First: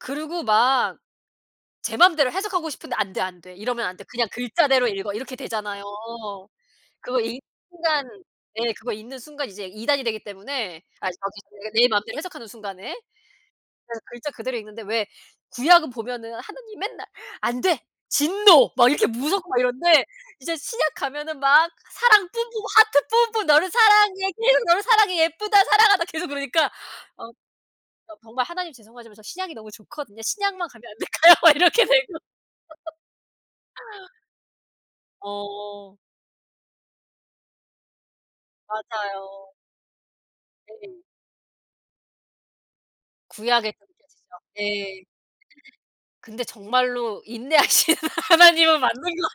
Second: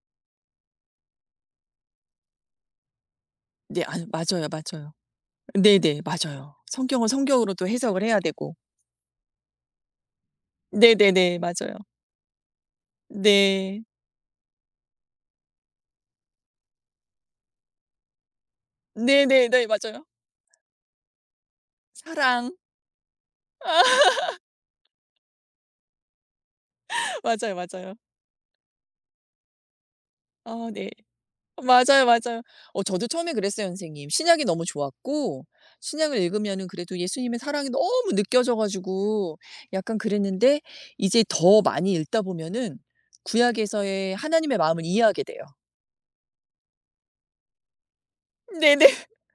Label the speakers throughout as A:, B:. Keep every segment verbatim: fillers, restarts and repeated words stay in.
A: 그리고 막 제 맘대로 해석하고 싶은데 '안 돼, 안 돼.
B: 네
A: 이러면 안 돼.
B: 아유
A: 그냥
B: 맞아요,
A: 글자대로
B: 맞아요.
A: 읽어.' 이렇게 되잖아요.
B: 네네. 맞아요. 성경은
A: 그거 읽는
B: 성경으로 또 해석을
A: 순간
B: 해야 되고.
A: 네 그거 읽는 순간 이제 이단이 되기 때문에 아
B: 네네네.
A: 저기 그러니까
B: 맞아요.
A: 내 맘대로 해석하는 순간에.
B: 네.
A: 그래서 글자 그대로 읽는데 왜 구약은 보면은 하느님이 맨날 "안 돼 진노." 막 이렇게 무섭고 막
B: 네네네. 맞아요.
A: 이런데 이제 신약 가면은 막 사랑 뿜뿜
B: 사랑.
A: 하트 뿜뿜 "너를 사랑해. 계속 너를 사랑해. 예쁘다 사랑한다." 계속 그러니까 어
B: 맞아요, 맞아요.
A: 어 정말 '하나님 죄송하지만 저 신약이 너무 좋거든요. 신약만
B: 어
A: 가면
B: 네.
A: 안 될까요?' 막
B: 어
A: 이렇게 되죠.
B: 맞아요, 맞아요. 어 저도 처음에 그랬어요 선생님. 신약이 너무 좋았고
A: 어.
B: 신약을 읽으면은 그래도 예수님의 사랑이 너무 느껴져 가지고
A: 맞아요.
B: 약간 그랬는데
A: 네.
B: 이제 더 많이 읽다 보면은
A: 구약에서
B: 구약에서의
A: 느껴지죠.
B: 하나님의 마음을
A: 예. 느껴져요.
B: 이해하게 돼요.
A: 근데 정말로 인내하시는 하나님은
B: 네네.
A: 맞는 것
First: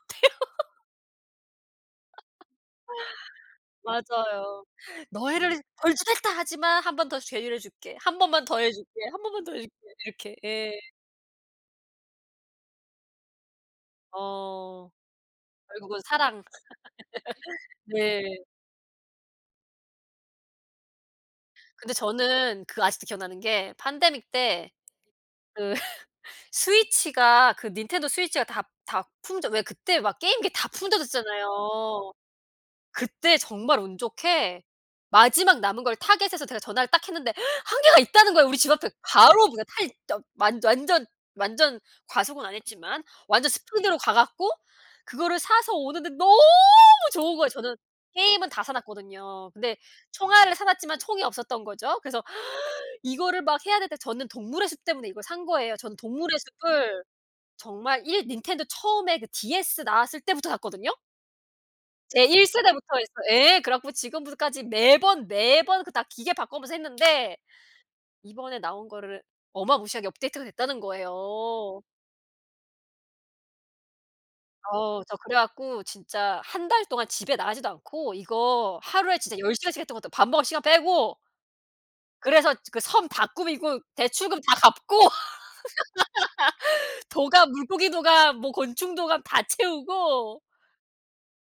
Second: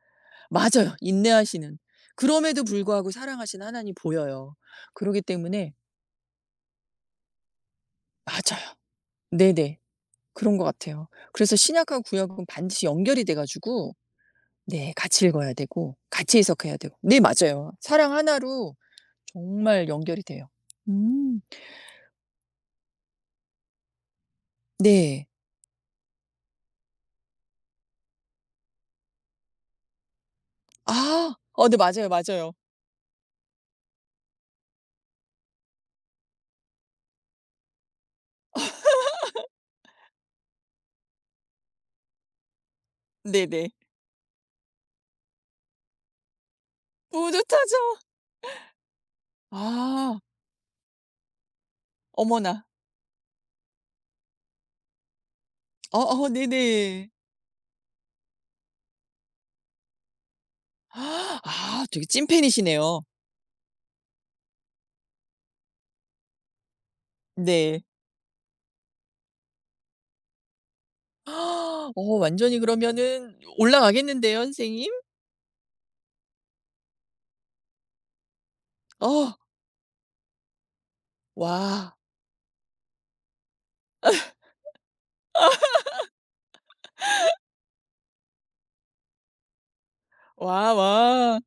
A: 같아요.
B: 맞아요. 인내하시는. 그럼에도 불구하고 사랑하시는 하나님이 보여요.
A: 맞아요.
B: 그러기
A: "너희를
B: 때문에
A: 벌주겠다. 하지만 한 번 더 재유 를 줄게. 한 번만 더
B: 맞아요.
A: 해줄게, 한 번만 더 해줄게."
B: 네네.
A: 이렇게.
B: 그런 것
A: 예.
B: 같아요. 그래서 신약하고 구약하곤 반드시 연결이 돼 가지고
A: 어.
B: 네 같이 읽어야 되고
A: 결국은
B: 같이
A: 사랑.
B: 해석해야 되고 네 맞아요. 사랑
A: 네.
B: 하나 로 정말 연결이 돼요. 음.
A: 근데 저는 그 아직도 기억나는 게 판데믹 때
B: 네.
A: 그 스위치가 그 닌텐도 스위치가 다 다 품절 왜 그때 막 게임기 다
B: 아. 어 네 맞아요,
A: 품절됐었잖아요.
B: 맞아요.
A: 그때 정말 운 좋게 마지막 남은 걸 타겟에서 제가 전화를 딱 했는데 한 개가 있다는 거예요 우리 집 앞에. 바로 그냥 탈 더 완 완전 완전 과속은 안 했지만 완전
B: 네네.
A: 스피드로 가 갖고 그거를 사서 오는데 너무 좋은 거예요. 저는
B: 뿌듯하죠.
A: 게임은 다 사 놓았거든요. 근데
B: 아.
A: 총알을 사 놓았지만 총이 없었던 거죠. 그래서
B: 어머나.
A: 이거를 막 해야 되는데 저는 동물의 숲 때문에 이걸 산 거예요. 저는
B: 어어
A: 동물의 숲을
B: 네네.
A: 정말 일 닌텐도 처음에 그 DS 나왔을 때부터 샀거든요.
B: 아 되게
A: 제 일 세대부터
B: 찐팬이시네요.
A: 했어 예 그래 갖고 지금부 까지 매번, 매번 그 다 기계 바꿔 오면서 했는데
B: 네.
A: 이번에 나온 거를 어마무시하게 업데이트가 됐다는 거예요.
B: 어 완전히 그러면은 오 올라가겠는데요 선생님?
A: 어 저 그래 갖고 진짜 한 달 동안 집에 나가지도 않고 이거 하루에
B: 어.
A: 진짜 열 시간씩 했던 것 같아요 밥 먹을 시간 빼고.
B: 와.
A: 그래서 그 섬 다 꾸미고 대출금 다 갚고 도감 물고기 도감 뭐 곤충 도감 다 채우고
B: 와와.